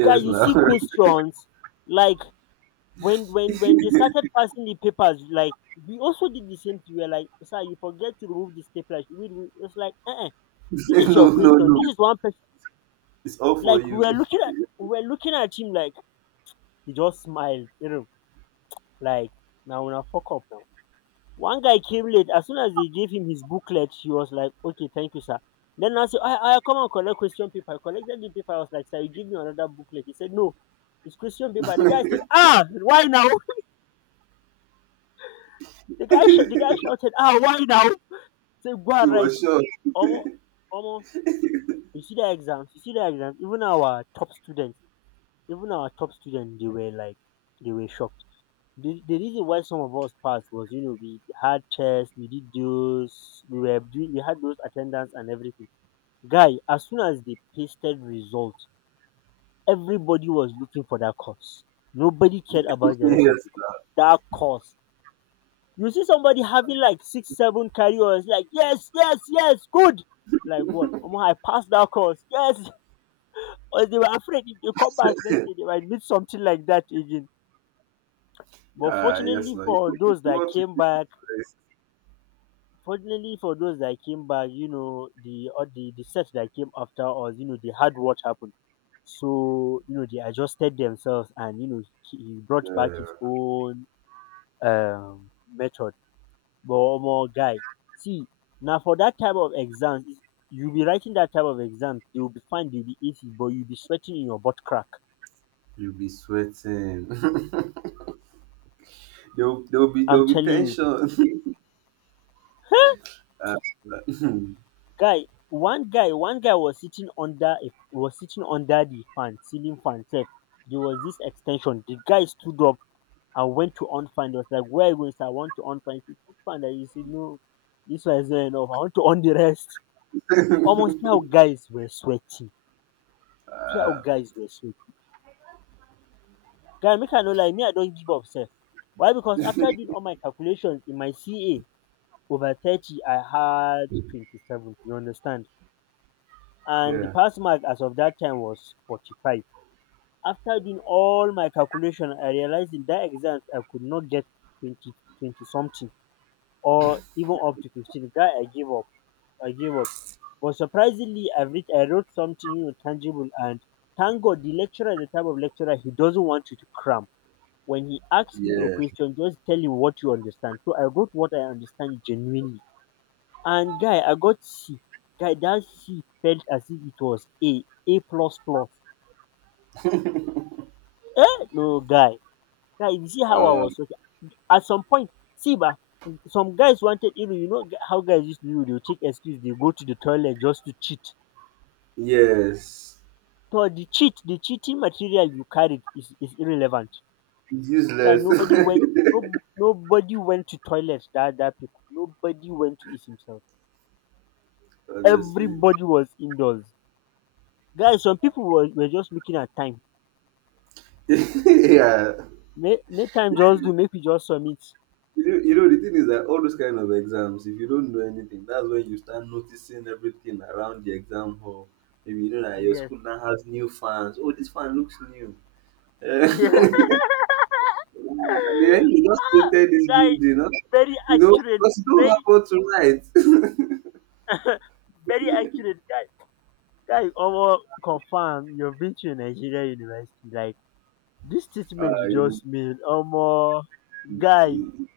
[SPEAKER 1] Guy, you
[SPEAKER 2] now.
[SPEAKER 1] see questions like when they started
[SPEAKER 2] No,
[SPEAKER 1] passing the papers, like we also did the same thing. We were like, "Sir, you forget to remove the stapler. Should we do-" It's like, uh, this is your
[SPEAKER 2] no,
[SPEAKER 1] question.
[SPEAKER 2] no.
[SPEAKER 1] This is one person.
[SPEAKER 2] It's all for
[SPEAKER 1] Like
[SPEAKER 2] you.
[SPEAKER 1] we were looking at him like he just smiled, you know, like now we fuck up now. One guy came late. As soon as they gave him his booklet, he was like, "Okay, thank you, sir." Then I said, I come and collect question paper. I collected the paper. I was like, "Sir, you give me another booklet." He said, "No, it's question paper." The guy said, "Ah, why now?" The guy shouted, "Ah, why now?" Say, go
[SPEAKER 2] He
[SPEAKER 1] and write.
[SPEAKER 2] was sure.
[SPEAKER 1] Omo, omo, you see the exams. Even our top students, they were like, they were shocked. The reason why some of us passed was, you know, we had tests, we did those, we were doing, we had those attendance and everything. Guy, as soon as they pasted results, everybody was looking for that course. Nobody cared about the rest of
[SPEAKER 2] Yes,
[SPEAKER 1] the course. That course. You see somebody having like six, seven careers, like, yes, yes, yes, good. Like what? Omo, I passed that course. Yes. Or they were afraid if they come back next
[SPEAKER 2] now.
[SPEAKER 1] day, they might meet something like that again. But
[SPEAKER 2] Ah, yes,
[SPEAKER 1] fortunately
[SPEAKER 2] now. You,
[SPEAKER 1] for
[SPEAKER 2] you
[SPEAKER 1] those that
[SPEAKER 2] want to
[SPEAKER 1] came
[SPEAKER 2] visit
[SPEAKER 1] back,
[SPEAKER 2] first.
[SPEAKER 1] fortunately for those that came back, you know, the set that came after us, you know, they had what happened. So, you know, they adjusted themselves and, you know, he brought back
[SPEAKER 2] Yeah,
[SPEAKER 1] his own method. But more guy, see, now for that type of exams, you'll be writing that type of exam, you'll be fine, you'll be easy, but you'll be sweating in your butt crack.
[SPEAKER 2] you'll be sweating. there'll, there'll be
[SPEAKER 1] I'm
[SPEAKER 2] there'll be
[SPEAKER 1] telling you.
[SPEAKER 2] tension. Ah,
[SPEAKER 1] Guy, one guy, one guy was sitting under a was sitting under the fan, ceiling fan sef. There was this extension. The guy stood up and went to on fan. He was like, "Where are you going, sir?" "I want to on fan." He said, "This fan that he said, no, this one is not enough. I want to on the rest." Almost see how guys were sweating. See how guys were sweating. Guy, make I no lie, me I don't give up sef. Why? Because after doing all my calculations in my CA over 30, I had 27. You understand? And the
[SPEAKER 2] yeah,
[SPEAKER 1] pass mark as of that time was 45. After doing all my calculation, I realized in that exam I could not get 20 20 something or even up to 15. Guy, I gave up. I gave up. But surprisingly, I wrote something, you know, tangible. And thank God, the lecturer is the type of lecturer he doesn't want you to cram. When he asks you a
[SPEAKER 2] yeah.
[SPEAKER 1] question, just tell him what you understand. So I wrote what I understand genuinely. And guy, I got C. Guy, that C felt as if it was A plus plus. Eh? No, guy. Guy, you see how I
[SPEAKER 2] Um,
[SPEAKER 1] was at some point, see ba, some guys wanted iru, you know how guys used to do, they will take excuse they go to the toilet just to cheat.
[SPEAKER 2] yes.
[SPEAKER 1] So the cheating material you carried is irrelevant. Guy,
[SPEAKER 2] Useless.
[SPEAKER 1] nobody went no nobody went to toilet. Nobody went to it himself.
[SPEAKER 2] Honestly.
[SPEAKER 1] Everybody was indoors. Guys, some people were just looking at time.
[SPEAKER 2] yeah.
[SPEAKER 1] Make time just do, make we just submit.
[SPEAKER 2] The thing is that all those kind of exams, if you don't know anything, that's when you start noticing everything around the exam hall. Maybe you know that your
[SPEAKER 1] Yes.
[SPEAKER 2] school now has new fans. Oh, this fan looks new. Eh, and then you just
[SPEAKER 1] Ah!
[SPEAKER 2] painted this
[SPEAKER 1] Guy,
[SPEAKER 2] building, huh?
[SPEAKER 1] very accurate,
[SPEAKER 2] Because you don't have
[SPEAKER 1] very
[SPEAKER 2] what to write.
[SPEAKER 1] very accurate, guy. Guy, almost confirm you've been to a Nigerian university. Like this
[SPEAKER 2] Uh,
[SPEAKER 1] statement you
[SPEAKER 2] you
[SPEAKER 1] just made, almost guy,
[SPEAKER 2] know, it-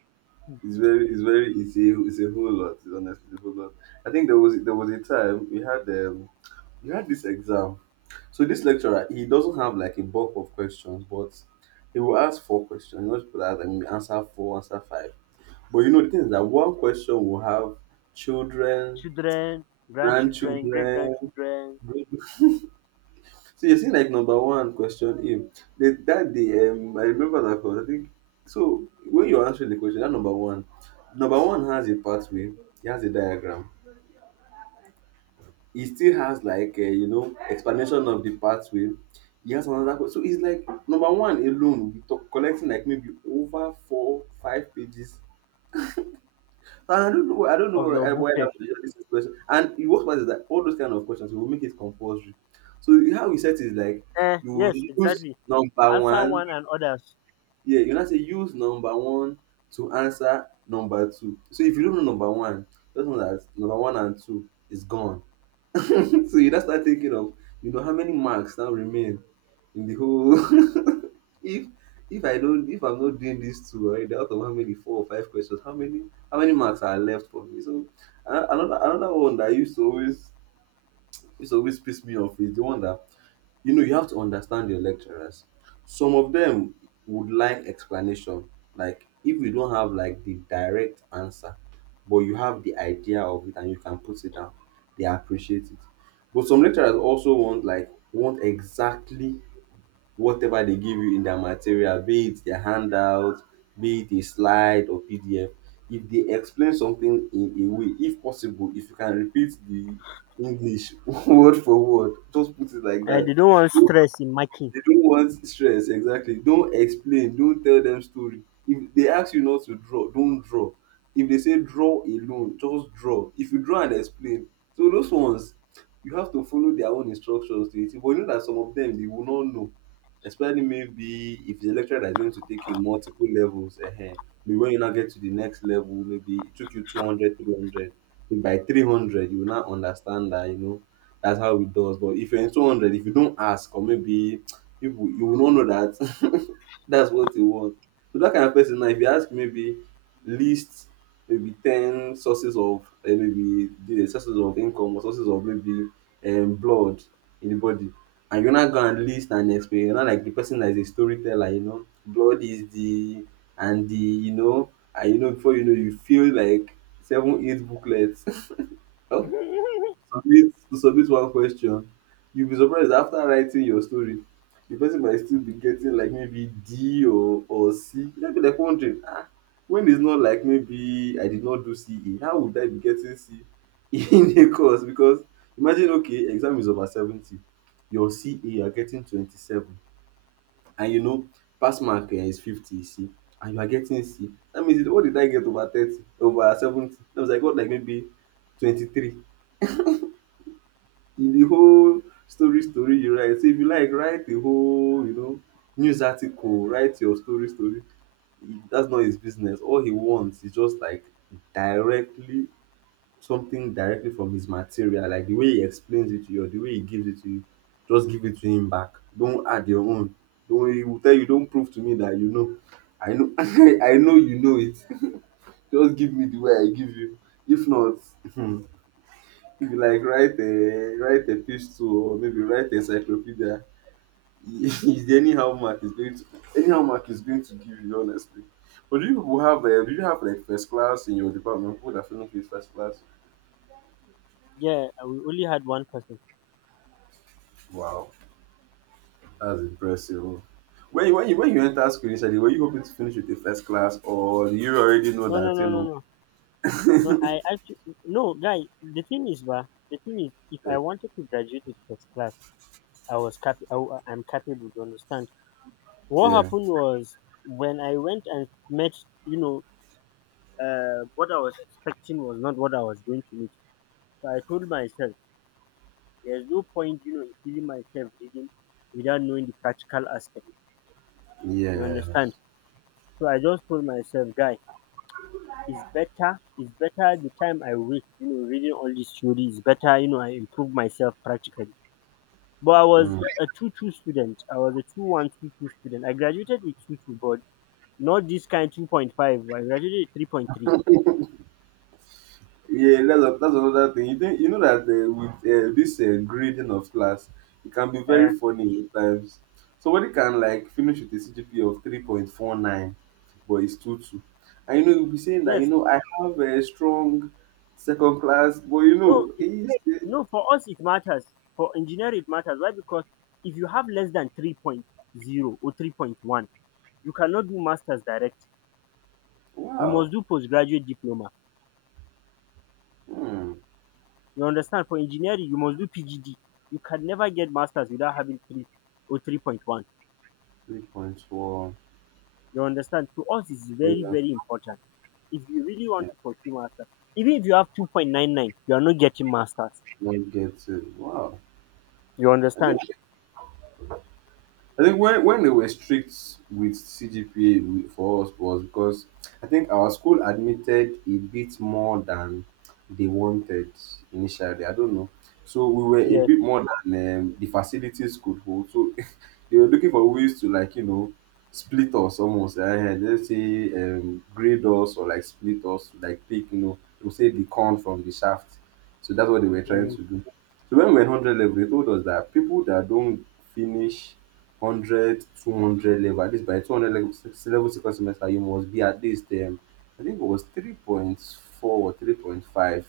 [SPEAKER 2] it's very, it's a, whole lot. It's honestly a whole lot. I think there was a time we had, we had this exam. So this lecturer, he doesn't have like a bulk of questions, but he will ask four questions. He wants people to ask like maybe answer four, answer five. But you know the thing is that one question will have children,
[SPEAKER 1] children, grandchildren, great
[SPEAKER 2] grandchildren.
[SPEAKER 1] grandchildren
[SPEAKER 2] So you see like number one question A. That day, I remember that because I think so when you're answering the question, number one has a pathway, he has a diagram. He still has like explanation of the pathway. He has another question, so it's like number one alone we talk collecting like maybe over four five pages. So I don't know
[SPEAKER 1] of
[SPEAKER 2] why
[SPEAKER 1] your
[SPEAKER 2] that
[SPEAKER 1] booklet.
[SPEAKER 2] was just this question. And the worst part is that all those kind of questions we will make it compulsory. So how we set is like
[SPEAKER 1] Eh,
[SPEAKER 2] you will
[SPEAKER 1] yes,
[SPEAKER 2] use
[SPEAKER 1] exactly.
[SPEAKER 2] number
[SPEAKER 1] Answer
[SPEAKER 2] one,
[SPEAKER 1] one and others.
[SPEAKER 2] yeah, you not say use number one to answer number two. So if you don't know number one, just know that number one and two is gone. So you now start thinking of, you know, how many marks now remain in the whole. if if i'm not doing this too right, out of how many four or five questions, how many marks are left for me. So another one that used to always piss me off is the one that, you have to understand your lecturers. Some of them would like explanation. Like if you don't have like the direct answer, but you have the idea of it and you can put it down, they appreciate it. But some lecturers also want like want exactly whatever they give you in their material, be it their handout, be it a slide or PDF. If they explain something in a way, if possible, if you can repeat the English word for word, just put it like that.
[SPEAKER 1] They don't want stress in marking.
[SPEAKER 2] They don't want stress, exactly. Don't explain, don't tell them story. If they ask you not to draw, don't draw. If they say draw alone, just draw. If you draw and explain, so those ones you have to follow their own instructions to it. But you know that some of them they will not know, especially maybe if the lecturer that's going to take in multiple levels. Maybe when you now get to the next level, maybe it took you 200, 300. 300. By 300, you will now understand that, you know, that's how it does. But if you're in 200, if you don't ask, or maybe people you will not know that that's what they want. So that kind of person now, if you ask maybe list maybe ten sources of maybe the sources of income or sources of maybe blood in the body, and you're not gonna list and explain, you're not like the person that is a storyteller. Blood is the and the and before you know you feel like seven eight booklets. Submit one question, you'll be surprised after writing your story the person might still be getting like maybe d or c. You might be like wondering, ah, when it's not like maybe I did not do ce, how would I be getting c E in a course, because imagine, okay, exam is over 70, your ca you are getting 27, and pass mark is 50, you see, and you are getting c E. That means what did I get over 30 over 70 that was like what, like maybe 23, in the whole story story you write. So if you like write the whole news article, write your story story. That's not his business. All he wants is just like directly something directly from his material, like the way he explains it to you or the way he gives it to you. Just give it to him back. Don't add your own. Don't He will tell you, don't prove to me that you know, I know. I know you know it. Just give me the way I give you. If not, if you like write a epistle or maybe write encyclopedia. Is the anyhow mark is going to give you honestly. But do you people have do you have like first class in your department? People that finish with first class?
[SPEAKER 1] Yeah, we only had one person.
[SPEAKER 2] Wow, that's impressive. When you enter school initially, were you hoping to finish with the first class, or do you already know
[SPEAKER 1] No, no,
[SPEAKER 2] that you
[SPEAKER 1] no, no,
[SPEAKER 2] know?
[SPEAKER 1] no. No, I actually no, guy. The thing is, bah, the thing is, if I
[SPEAKER 2] the-
[SPEAKER 1] wanted to graduate with first class, I was cap. I am capable. You understand? What
[SPEAKER 2] yeah,
[SPEAKER 1] happened was when I went and met, you know, what I was expecting was not what I was going to meet. So I told myself, there's no point, you know, in feeling myself reading without knowing the practical aspect. You
[SPEAKER 2] yeah.
[SPEAKER 1] understand? So I just told myself, guy, it's better the time I waste, you know, reading all this theory, it's better, you know, I improve myself practically. But I was
[SPEAKER 2] Mm.
[SPEAKER 1] a 2-2 student. I was a 2 1 2 2 student. I graduated with 2-2, but not this kind 2.5. I graduated with 3.3.
[SPEAKER 2] Yeah, that's another thing. You think you know that with this grading of class, it can be
[SPEAKER 1] Uh,
[SPEAKER 2] very funny at times. Somebody can like finish with a CGPA of 3.49, but it's two two, and you'll be saying that
[SPEAKER 1] yes.
[SPEAKER 2] I have a strong second class, but
[SPEAKER 1] No, it,
[SPEAKER 2] it's
[SPEAKER 1] no. For us, it matters. For engineering, it matters. Why? Because if you have less than three point zero or 3.1, you cannot do master's direct. You
[SPEAKER 2] wow,
[SPEAKER 1] must do postgraduate diploma.
[SPEAKER 2] hmm,
[SPEAKER 1] You understand? For engineering, you must do PGD. You can never get master's without having 3 or 3.1.
[SPEAKER 2] 3.4.
[SPEAKER 1] You understand? To us, it's
[SPEAKER 2] They
[SPEAKER 1] very,
[SPEAKER 2] don't,
[SPEAKER 1] very important. If you really
[SPEAKER 2] uh,
[SPEAKER 1] want to pursue master's, even if you have 2.99, you are not getting master's.
[SPEAKER 2] not get it. Wow,
[SPEAKER 1] You
[SPEAKER 2] I think
[SPEAKER 1] understand?
[SPEAKER 2] I think when, they were strict with CGPA for us was because I think our school admitted a bit more than they wanted initially. I don't know. So we were a
[SPEAKER 1] Yes.
[SPEAKER 2] bit more than the facilities could hold. So they were looking for ways to like split us almost. Let's say grade us or like split us, like to say the corn from the shaft. So that's what they were trying
[SPEAKER 1] Mm.
[SPEAKER 2] to do. So when we were in 100 level, they told us that people that don't finish 100 200 level, at least by 200 level, level second semester, you must be at least, I think it was 3.4 or 3.5,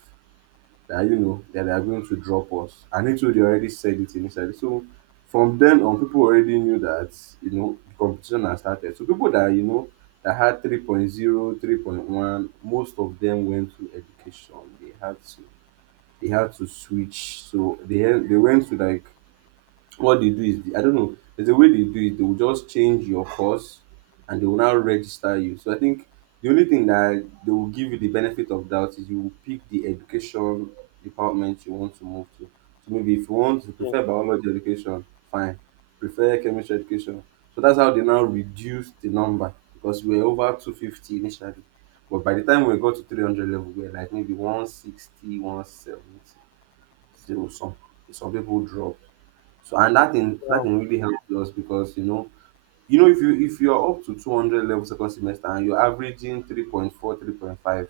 [SPEAKER 2] that that they are going to drop us. And it already said it initially. So from then on, people already knew that the competition had started. So people that that had three point zero, 3.1, most of them went to education. They had to they had to switch. So they went to like what they do I don't know. There's a way they do it. They will just change your course, and they will now register you. So I think the only thing that they will give you the benefit of doubt is you will pick the education department you want to move to. So maybe if you want to
[SPEAKER 1] Yes.
[SPEAKER 2] prefer biology education, fine. Prefer chemistry education. So that's how they now reduce the number because we were over 250 initially. But by the time we got to 300 level, we were like maybe 160. So some people drop. So and that
[SPEAKER 1] Yeah.
[SPEAKER 2] thing really helped us because if you're up to 200 level second semester and you're averaging 3.4 3 point five,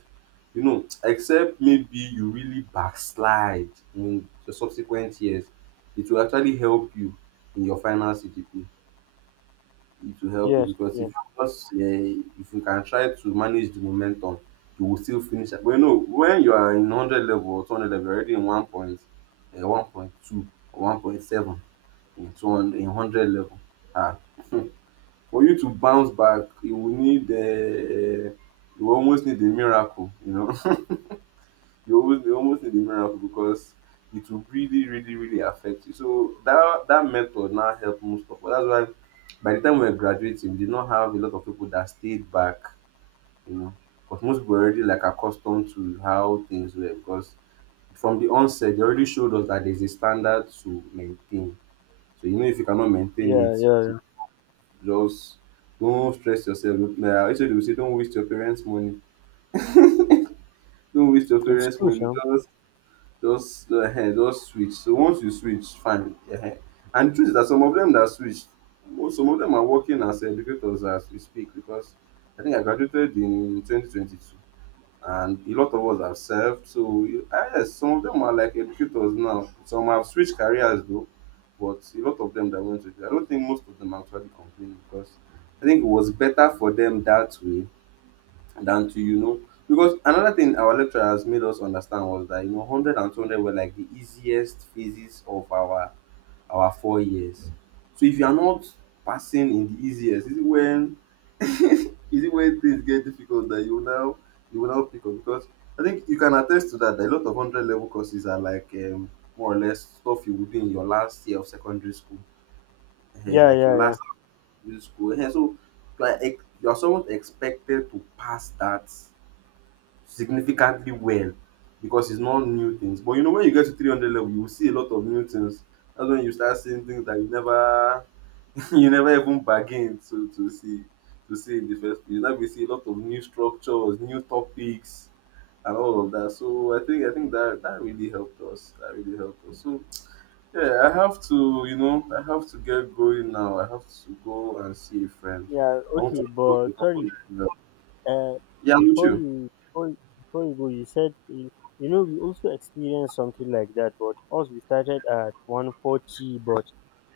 [SPEAKER 2] except maybe you really backslide in the subsequent years, it will actually help you in your final CGP. It will help you
[SPEAKER 1] Yes.
[SPEAKER 2] because
[SPEAKER 1] Yes.
[SPEAKER 2] just uh, if you can try to manage the momentum, you will still finish. But when you are in 100 level or 200 level you're already in 1 point 1.2 or 1.7 in 200 in 100 level. Ah, for you to bounce back, you will need you almost need a miracle. You almost need a miracle because it will really really really affect you. So that method now helped most of us. That's why by the time we were graduating, we did not have a lot of people that stayed back, you know, because most people were already like accustomed to how things were, because from the onset they already showed us that there's a standard to maintain. So if you cannot maintain
[SPEAKER 1] Yeah.
[SPEAKER 2] it,
[SPEAKER 1] Yeah.
[SPEAKER 2] just don't stress yourself. Like I said, we say, don't waste your parents' money. Don't waste your
[SPEAKER 1] It's
[SPEAKER 2] parents'
[SPEAKER 1] true,
[SPEAKER 2] money.
[SPEAKER 1] Sam.
[SPEAKER 2] Just switch. So once you switch, fine. And the truth is that some of them that switched, most some of them are working as educators as we speak, because I think I graduated in 2022 and a lot of us have served. So ah, yes, some of them are like educators now. Some have switched careers though, but a lot of them that went to. I don't think most of them actually complain because I think it was better for them that way than to. Because another thing our lecturer has made us understand was that 100 were like the easiest phases of our 4 years. So if you are not passing in the easiest, is it when is it when things get difficult that you will now pick up because I think you can attest to that, that a lot of 100 level courses are like more or less stuff you would do in your last year of secondary school. Eh,
[SPEAKER 1] Yeah,
[SPEAKER 2] like your
[SPEAKER 1] yeah, yeah,
[SPEAKER 2] last year of school. Eh, so like you're somewhat expected to pass that significantly well because it's not new things. But when you get to 300 level you will see a lot of new things. That's when you start seeing things that you never you never even bargain to see in the first place. Now we see a lot of new structures, new topics, and all of that. So I think that that really helped us. That really helped us. So yeah, I have to get going now. I have to go and see a friend.
[SPEAKER 1] yeah.
[SPEAKER 2] I want to
[SPEAKER 1] Okay,
[SPEAKER 2] pick up
[SPEAKER 1] but
[SPEAKER 2] a couple
[SPEAKER 1] sorry.
[SPEAKER 2] of people.
[SPEAKER 1] Uh,
[SPEAKER 2] Yeah, I'm with
[SPEAKER 1] before
[SPEAKER 2] you.
[SPEAKER 1] you before, before you go, you said you, you know we also experienced something like that. But us we started at 140, but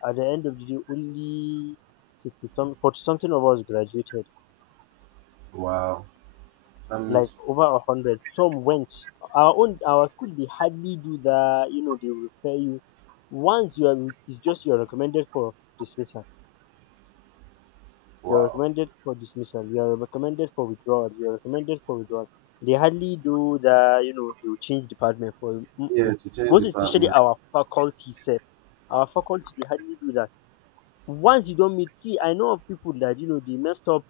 [SPEAKER 1] at the end of the day, only 50 some 40 something of us graduated.
[SPEAKER 2] Wow, that
[SPEAKER 1] Like
[SPEAKER 2] means
[SPEAKER 1] over a hundred. Some went. Our school they hardly do that. You know they will pay you once you are. It's just you are recommended for dismissal. You're
[SPEAKER 2] wow.
[SPEAKER 1] recommended for dismissal. You're recommended for withdrawal. You're recommended for withdrawal. They hardly do the, you know, they will change department for you.
[SPEAKER 2] Yeah,
[SPEAKER 1] Mm-mm.
[SPEAKER 2] to change
[SPEAKER 1] Most especially
[SPEAKER 2] department.
[SPEAKER 1] our faculty self. Our faculty, they hardly do that. Once you don't meet, see, I know of people that, you know, they messed up.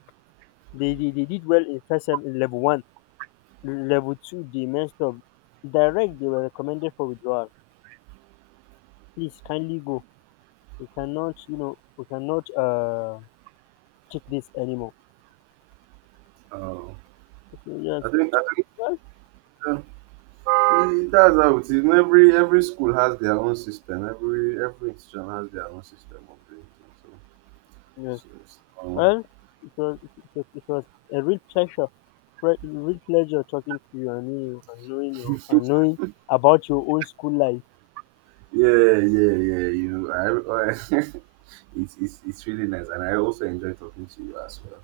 [SPEAKER 1] They did well in first sem in level one. Level two, they messed up. Direct, they were recommended for withdrawal. Please, kindly go. We cannot, you know, we cannot take this anymore.
[SPEAKER 2] Oh,
[SPEAKER 1] So, yes,
[SPEAKER 2] I think.
[SPEAKER 1] well,
[SPEAKER 2] Uh, E that's how it is. In every school has their own system. Every institution has their own system of doing things.
[SPEAKER 1] yes.
[SPEAKER 2] So it's
[SPEAKER 1] Well, it was a real pleasure talking to you and knowing you and knowing about your old school life.
[SPEAKER 2] yeah, yeah, yeah. You know, I it's really nice, and I also enjoy talking to you as well.